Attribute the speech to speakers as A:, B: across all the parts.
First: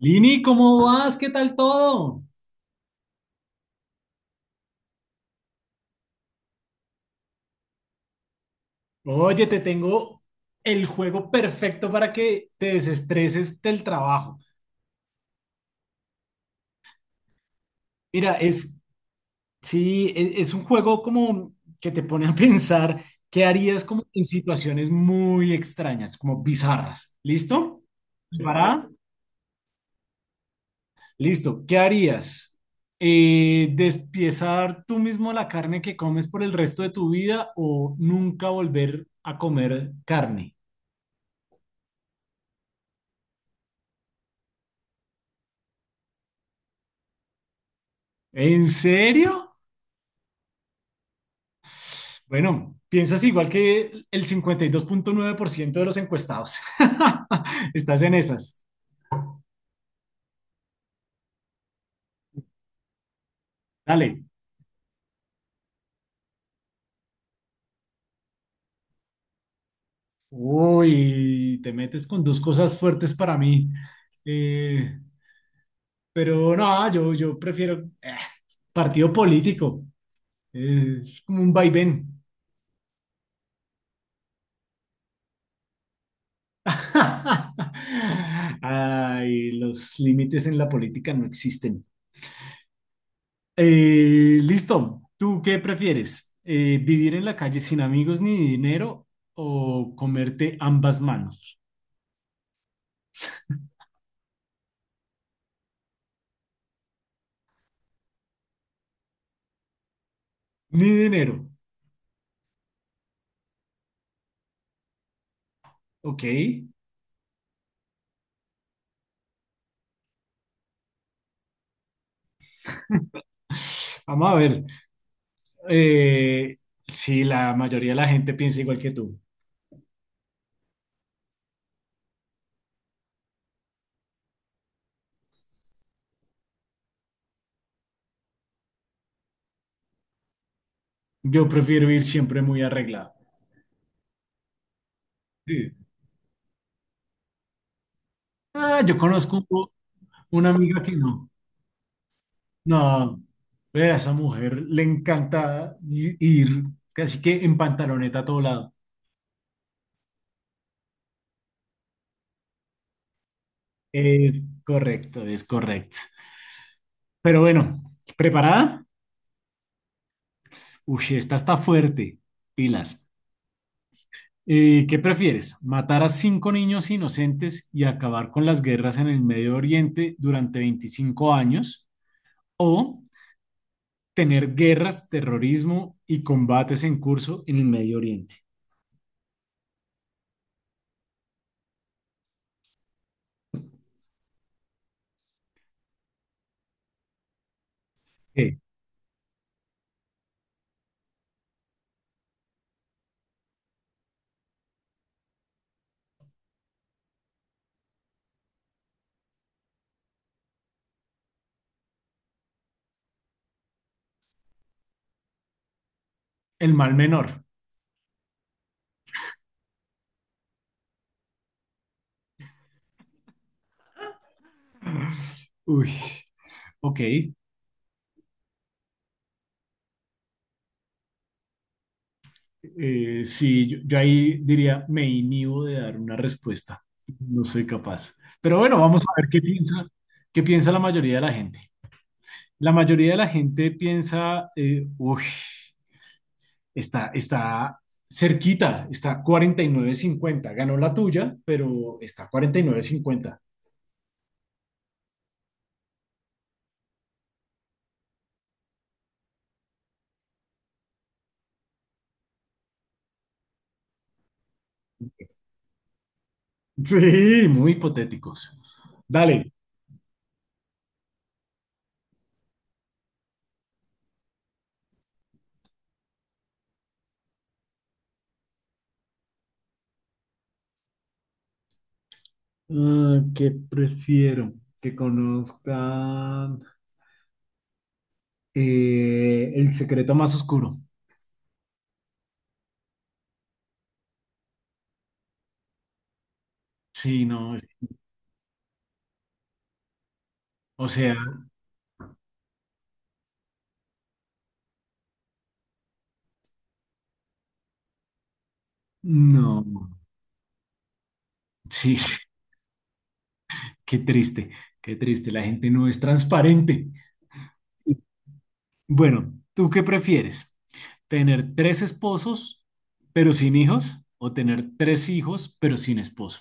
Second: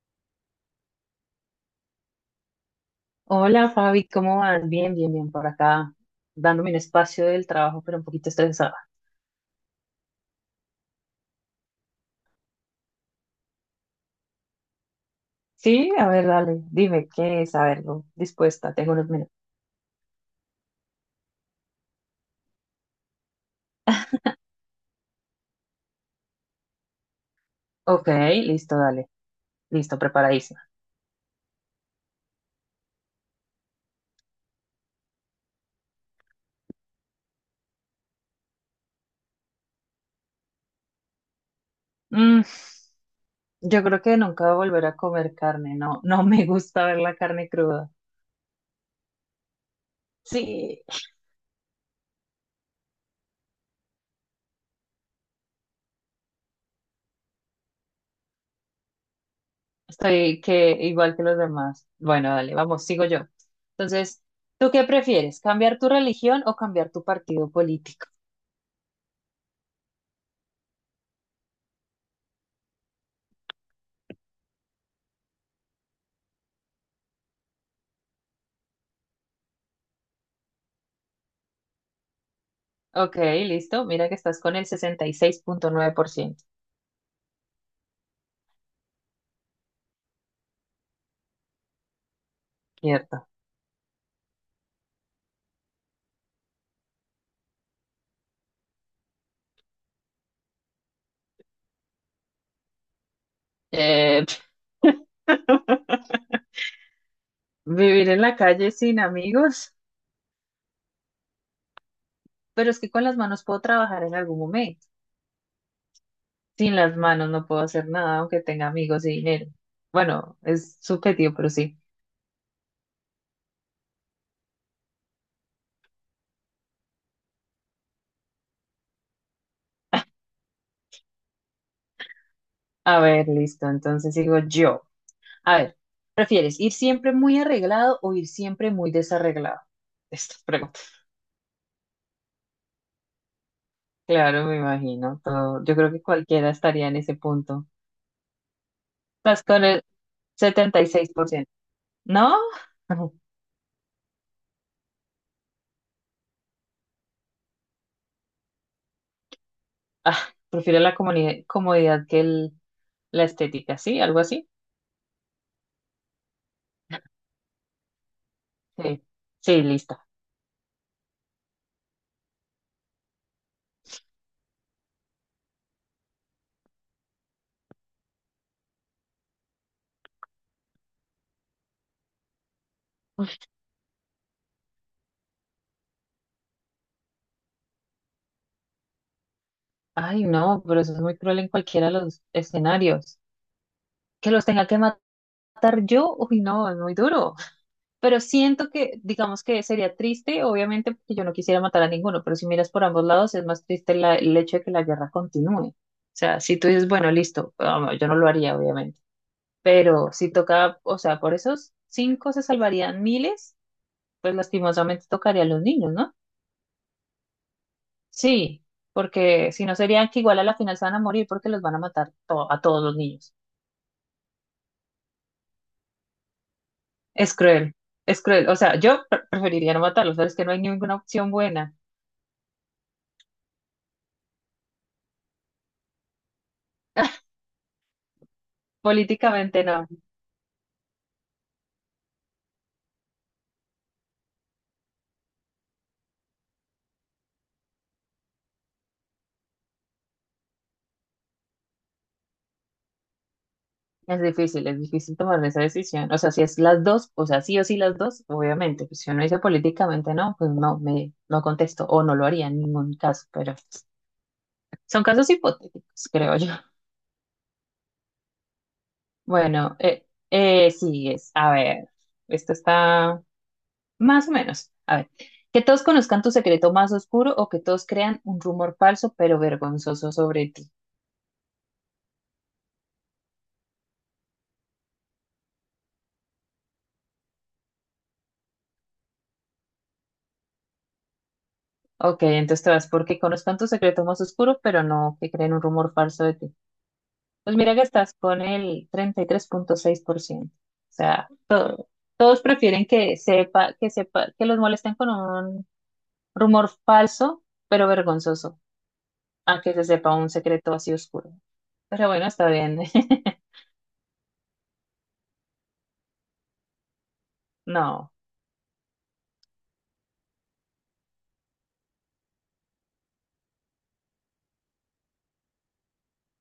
A: Lini, ¿cómo vas? ¿Qué tal todo?
B: Hola Fabi, ¿cómo vas? Bien, bien, bien, por acá, dándome un espacio del trabajo, pero un poquito estresada.
A: Oye, te tengo el juego perfecto para que te desestreses del trabajo.
B: Sí, a ver, dale, dime qué es, a ver, no,
A: Mira,
B: dispuesta,
A: es,
B: tengo unos minutos.
A: sí, es un juego como que te pone a pensar qué harías como en situaciones muy extrañas, como bizarras. ¿Listo?
B: Ok, listo,
A: ¿Preparada?
B: dale, listo, preparadísima.
A: Listo. ¿Qué harías? ¿Despiezar tú mismo la carne que comes por el resto de tu vida o nunca volver a comer carne?
B: Mm, yo creo que nunca voy a volver a comer carne, no, no me gusta ver la carne cruda.
A: ¿En serio?
B: Sí,
A: Bueno, piensas igual que el 52.9% de los encuestados. Estás en esas.
B: estoy que igual que los demás. Bueno, dale, vamos, sigo yo. Entonces,
A: Dale.
B: ¿tú qué prefieres, cambiar tu religión o cambiar tu partido político?
A: Uy, te metes con dos cosas fuertes para mí. Eh, pero no, yo prefiero partido político. Es como un vaivén.
B: Ok, listo. Mira que estás con el 66.9%.
A: Ay, los límites en la política no existen.
B: Cierto.
A: Listo. ¿Tú qué prefieres? ¿Vivir en la calle sin amigos ni dinero o comerte ambas manos?
B: Eh, Vivir en la calle sin amigos,
A: Ni dinero.
B: pero es que con las manos puedo trabajar en algún momento.
A: Ok.
B: Sin las manos no puedo hacer nada, aunque tenga amigos y dinero. Bueno, es subjetivo, pero sí.
A: Vamos a ver. Eh, sí, la mayoría de la gente piensa igual que tú.
B: A ver, listo. Entonces digo yo. A ver, ¿prefieres ir siempre muy arreglado o ir siempre muy desarreglado? Esta pregunta.
A: Yo prefiero ir siempre muy arreglado.
B: Claro, me imagino. Todo,
A: Sí.
B: yo creo que cualquiera estaría en ese punto.
A: Ah, yo
B: Estás
A: conozco
B: con
A: una
B: setenta
A: amiga
B: y
A: que
B: seis por
A: no.
B: ciento ¿No? Ajá.
A: No, ve, a esa mujer le encanta ir casi que en pantaloneta a todo lado.
B: Ah, prefiero la comodidad comodidad que la estética, ¿sí? ¿Algo
A: Es
B: así?
A: correcto, es correcto. Pero bueno, ¿preparada?
B: Sí. Sí, lista.
A: Uy, esta está fuerte. Pilas. ¿Qué prefieres? ¿Matar a cinco niños inocentes y acabar con las guerras en el Medio Oriente durante 25 años? ¿O tener guerras, terrorismo y combates en curso en el Medio Oriente?
B: Ay, no, pero eso es muy cruel en cualquiera de los escenarios. Que los tenga que matar yo, uy, no, es muy duro. Pero
A: Eh,
B: siento que, digamos que sería triste, obviamente, porque yo no quisiera matar a ninguno, pero si miras por ambos lados, es más triste el hecho de que la guerra continúe. O sea, si tú dices, bueno, listo, ah, no, yo no lo haría, obviamente. Pero si toca, o sea, por esos cinco se salvarían miles, pues lastimosamente tocaría a los niños, ¿no?
A: el mal menor.
B: Sí, porque si no serían que igual a la final se van a morir porque los van a matar a todos los niños.
A: Uy, ok.
B: Es cruel, es cruel. O sea, yo preferiría no matarlos, pero es que no hay ninguna opción buena.
A: Sí, yo ahí diría, me inhibo de dar una respuesta. No soy capaz. Pero bueno, vamos a ver
B: Políticamente no,
A: qué piensa la mayoría de la gente. La mayoría de la gente piensa, uy, está cerquita, está 49-50. Ganó la tuya, pero está 49-50.
B: es difícil tomar esa decisión. O sea, si es las dos, o sea, sí o sí las dos, obviamente. Pues si uno dice políticamente no, pues no, me, no contesto o no lo haría en ningún caso, pero son casos hipotéticos, creo yo.
A: Sí, muy hipotéticos. Dale.
B: Bueno, sigues. A ver, esto está más o menos. A ver, que todos conozcan tu secreto más oscuro o que todos crean un rumor falso pero vergonzoso sobre ti.
A: Ah, ¿qué prefiero? Que conozcan el secreto más oscuro.
B: Ok, entonces te vas porque conozcan tu secreto más oscuro, pero no que creen un rumor falso de ti.
A: Sí, no,
B: Pues mira que estás con el 33.6%.
A: o
B: O
A: sea,
B: sea, todos prefieren que sepa, que los molesten con un rumor falso pero vergonzoso, a
A: no.
B: que se sepa un secreto así oscuro.
A: Sí,
B: Pero bueno, está bien.
A: qué triste, qué triste. La gente no es transparente.
B: No.
A: Bueno, ¿tú qué prefieres? ¿Tener tres esposos pero sin hijos o tener tres hijos pero sin esposo?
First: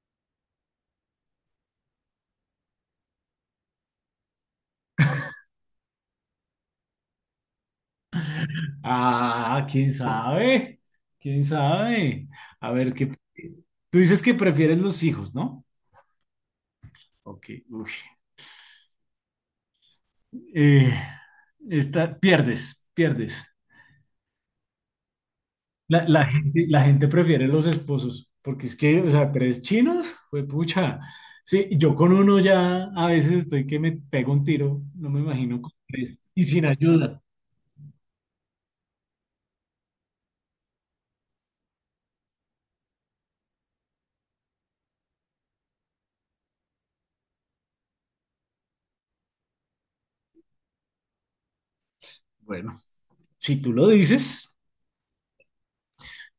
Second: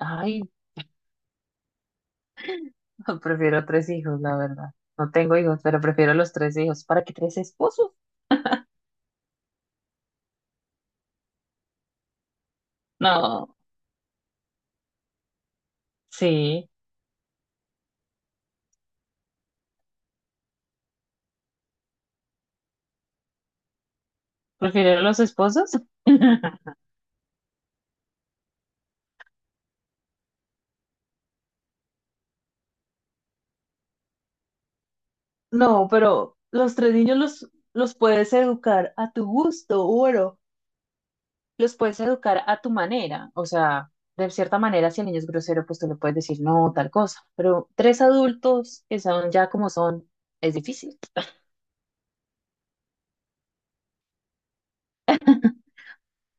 B: Ay, no, prefiero tres hijos, la verdad. No tengo hijos, pero prefiero los tres hijos. ¿Para qué tres esposos?
A: Ah, quién sabe, quién sabe. A ver, ¿qué?
B: No.
A: Tú dices que prefieres los hijos, ¿no?
B: Sí.
A: Ok, uy. Eh, esta, pierdes, pierdes.
B: ¿Prefiero los esposos?
A: La gente prefiere los esposos, porque es que, o sea, tres chinos, pues pucha. Sí, yo con uno ya a veces estoy que me pego un tiro, no me imagino con
B: No,
A: tres,
B: pero
A: y sin
B: los tres niños
A: ayuda.
B: los, puedes educar a tu gusto, bueno. Los puedes educar a tu manera. O sea, de cierta manera, si el niño es grosero, pues tú le puedes decir no, tal cosa. Pero tres adultos que son ya como son, es difícil.
A: Bueno, si tú lo dices,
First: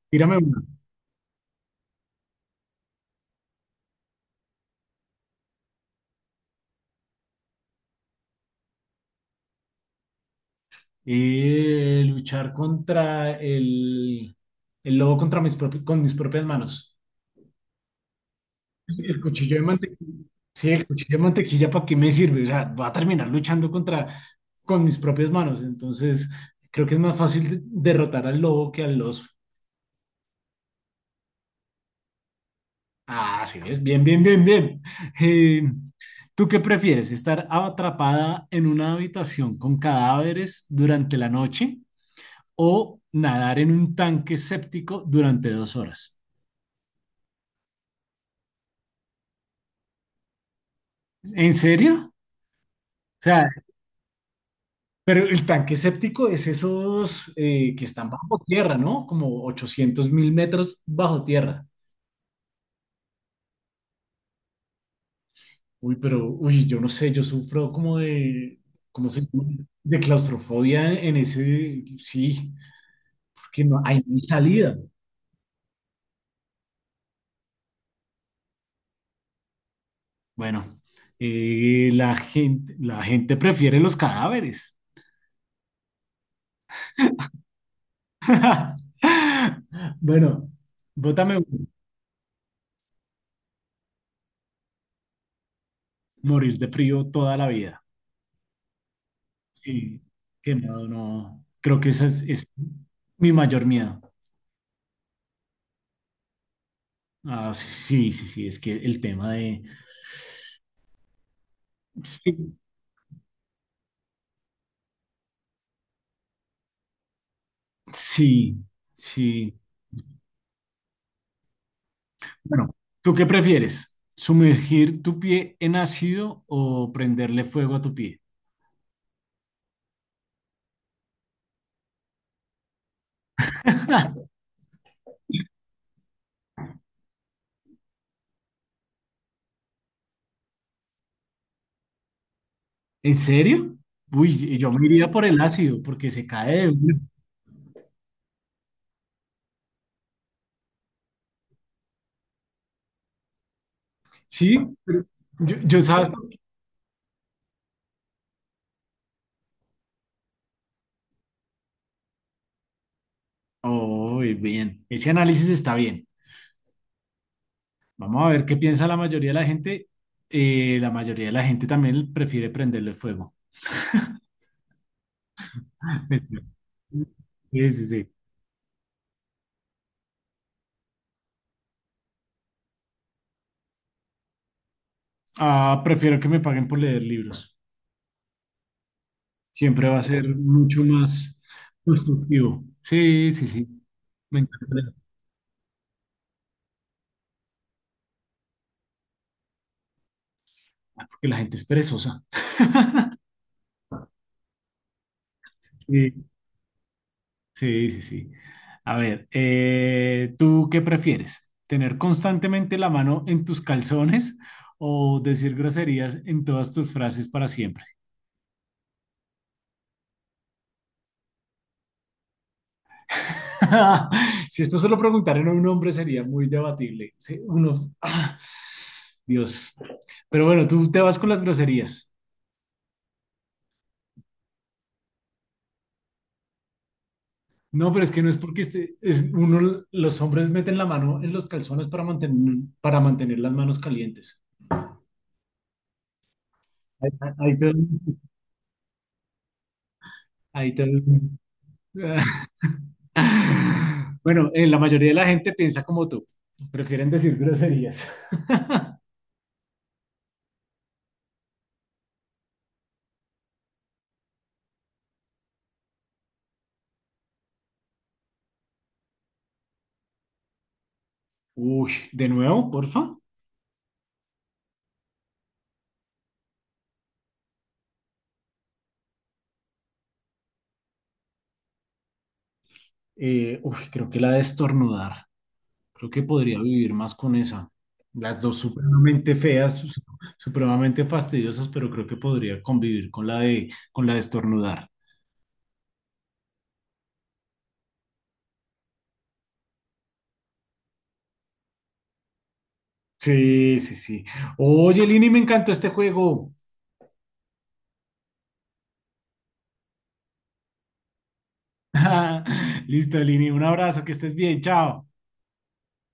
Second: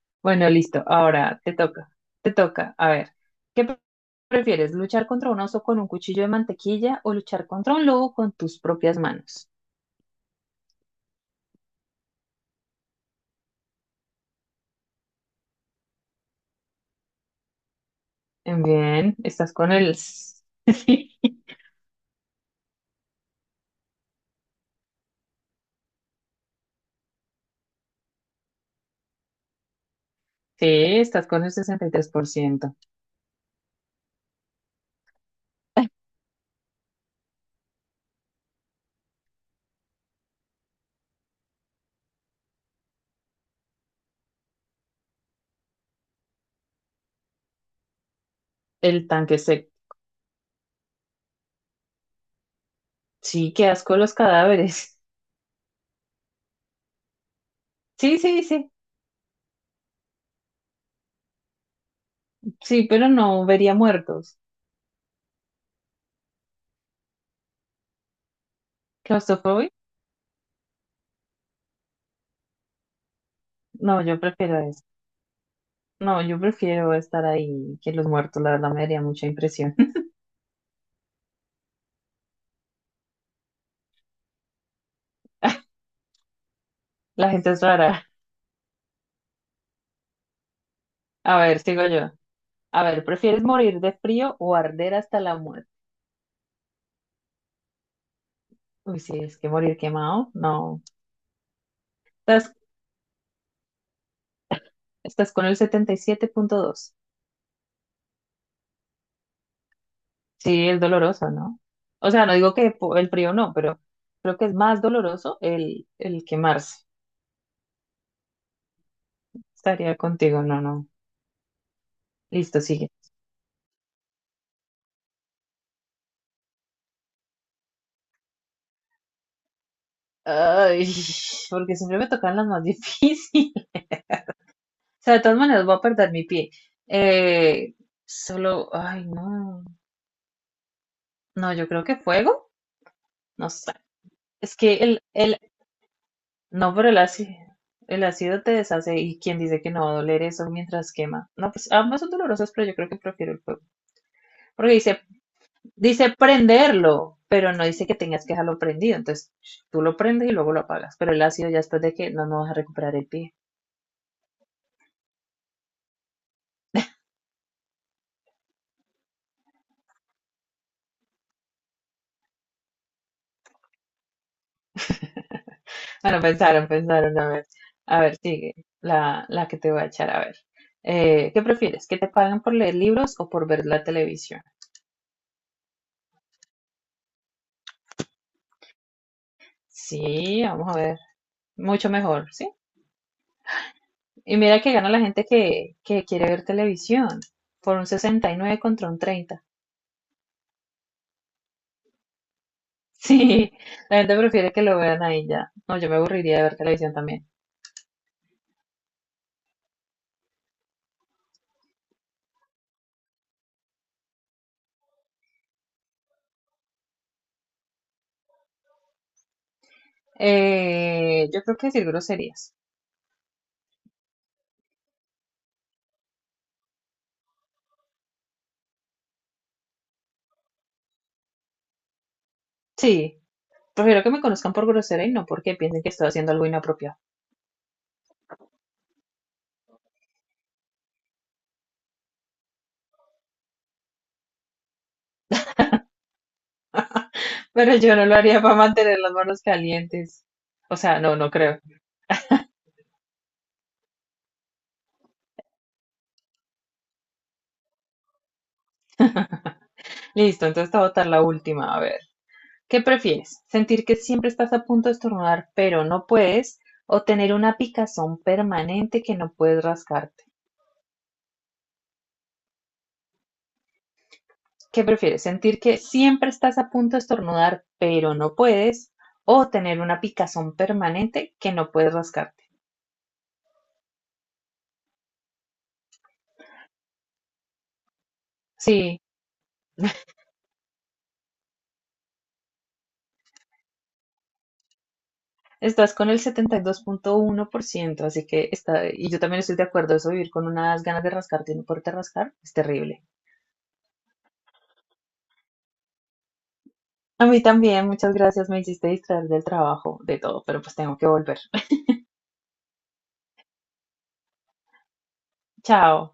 A: tírame
B: Bueno,
A: una.
B: listo. Ahora te toca. Te toca. A ver, ¿qué prefieres? ¿Luchar contra un oso con un cuchillo de mantequilla o luchar contra un lobo con tus propias manos?
A: Luchar contra el lobo contra con mis propias manos. Sí,
B: Bien.
A: el cuchillo de mantequilla. Sí, el cuchillo
B: Sí,
A: de mantequilla, ¿para qué me sirve? O sea, va a terminar luchando contra, con mis propias manos. Entonces, creo que es más fácil derrotar al lobo que al oso.
B: estás con el 63%.
A: Ah, sí, es bien, bien, bien, bien. Eh, ¿Tú qué prefieres? ¿Estar atrapada en una habitación con cadáveres durante la noche o nadar en un tanque séptico durante 2 horas?
B: El tanque se...
A: ¿En serio? O sea,
B: Sí, qué asco los cadáveres.
A: pero el tanque séptico es esos que están
B: Sí,
A: bajo
B: sí, sí.
A: tierra, ¿no? Como 800.000 metros bajo tierra.
B: Sí, pero no vería muertos.
A: Uy, pero, uy, yo no sé, yo sufro como de, ¿cómo se llama?
B: ¿Claustrofobia?
A: De claustrofobia en ese, sí, porque no
B: No,
A: hay
B: yo
A: ni
B: prefiero
A: salida.
B: eso. No, yo prefiero estar ahí que los muertos. La verdad me daría mucha impresión.
A: Bueno, la gente prefiere los cadáveres.
B: La gente es rara.
A: Bueno,
B: A
A: bótame
B: ver,
A: uno.
B: sigo yo. A ver, ¿prefieres morir de frío o arder hasta la muerte?
A: Morir de frío toda la vida.
B: Uy, sí, es que morir
A: Sí,
B: quemado,
A: qué
B: no.
A: miedo, no. Creo que ese es
B: Estás,
A: mi mayor miedo.
B: estás con el 77.2.
A: Ah, sí, sí, sí, es que el tema de...
B: Sí, es doloroso, ¿no? O sea, no digo
A: Sí,
B: que el frío no, pero creo que es más doloroso el quemarse.
A: sí, sí.
B: Estaría contigo, no, no. Listo,
A: Bueno,
B: sigue.
A: ¿tú qué prefieres? ¿Sumergir tu pie en ácido o prenderle fuego a tu pie?
B: Ay, porque siempre me tocan las más difíciles. O sea, de todas maneras voy a perder mi pie. Eh, Solo, ay, no. No, yo creo que fuego.
A: ¿En
B: No sé.
A: serio?
B: Es
A: Uy, yo
B: que
A: me iría por
B: el
A: el ácido porque se cae de
B: No, pero el
A: una.
B: ácido, el ácido te deshace y quien dice que no va a doler eso mientras quema. No, pues ambas son dolorosas, pero yo creo que prefiero el fuego.
A: Sí,
B: Porque dice,
A: pero yo sabes.
B: dice prenderlo, pero no dice que tengas que dejarlo prendido. Entonces tú lo prendes y luego lo apagas. Pero el ácido ya después de que no, no vas a recuperar el pie.
A: Oh, bien. Ese análisis está bien. Vamos a ver qué piensa la mayoría de la gente. La mayoría de la gente también prefiere prenderle fuego.
B: Bueno, pensaron, pensaron, a ver.
A: Sí, sí,
B: A
A: sí.
B: ver, sigue la que te voy a echar, a ver. ¿Qué prefieres? ¿Que te paguen por leer libros o por ver la televisión?
A: Ah, prefiero que me paguen por leer libros. Siempre va a ser
B: Sí, vamos a
A: mucho
B: ver.
A: más
B: Mucho mejor, ¿sí?
A: constructivo. Sí, sí, sí.
B: Y
A: Me
B: mira
A: encanta
B: que gana
A: leer.
B: la gente que quiere ver televisión por un 69 contra un 30.
A: Ah, porque la gente es perezosa.
B: Sí, la gente prefiere que lo vean ahí ya. No, yo me
A: Sí,
B: aburriría de ver televisión también.
A: sí, sí, sí. A ver, ¿tú qué prefieres? ¿Tener constantemente la mano en tus calzones o decir groserías en todas tus frases para siempre?
B: Yo creo que decir groserías.
A: Si esto se lo preguntaran a un hombre sería muy debatible. Sí, uno, ah, Dios. Pero bueno, tú te vas con las groserías.
B: Sí, prefiero que me conozcan por grosera y no porque piensen que estoy haciendo algo inapropiado.
A: No, pero es que no es porque este, es uno, los hombres meten la mano en los calzones para para mantener las manos calientes. Ahí,
B: Pero yo no lo haría para mantener las manos calientes.
A: ahí
B: O
A: te- ahí
B: sea, no, no
A: te-
B: creo.
A: Bueno, la mayoría de la gente piensa como tú. Prefieren decir groserías.
B: Listo, entonces te voy a votar la última. A ver. ¿Qué prefieres, sentir que siempre estás a punto de estornudar pero no puedes o tener una picazón permanente que no puedes rascarte?
A: Uy, de nuevo, porfa.
B: ¿Qué prefieres, sentir que siempre estás a punto de estornudar pero no puedes o tener una picazón permanente que no puedes rascarte?
A: Creo que la de estornudar. Creo que podría vivir más con esa. Las dos
B: Sí,
A: supremamente feas, supremamente fastidiosas, pero creo que podría convivir con con la de estornudar.
B: estás con el 72.1%, así que está, y yo también estoy de acuerdo, eso vivir con unas ganas de rascarte y no poderte rascar es terrible.
A: Sí, sí, sí. Oye, Lini, me encantó este juego.
B: A mí también, muchas gracias, me hiciste distraer del trabajo, de todo, pero pues tengo que volver.
A: Listo, Lini, un abrazo, que estés bien, chao.
B: Chao.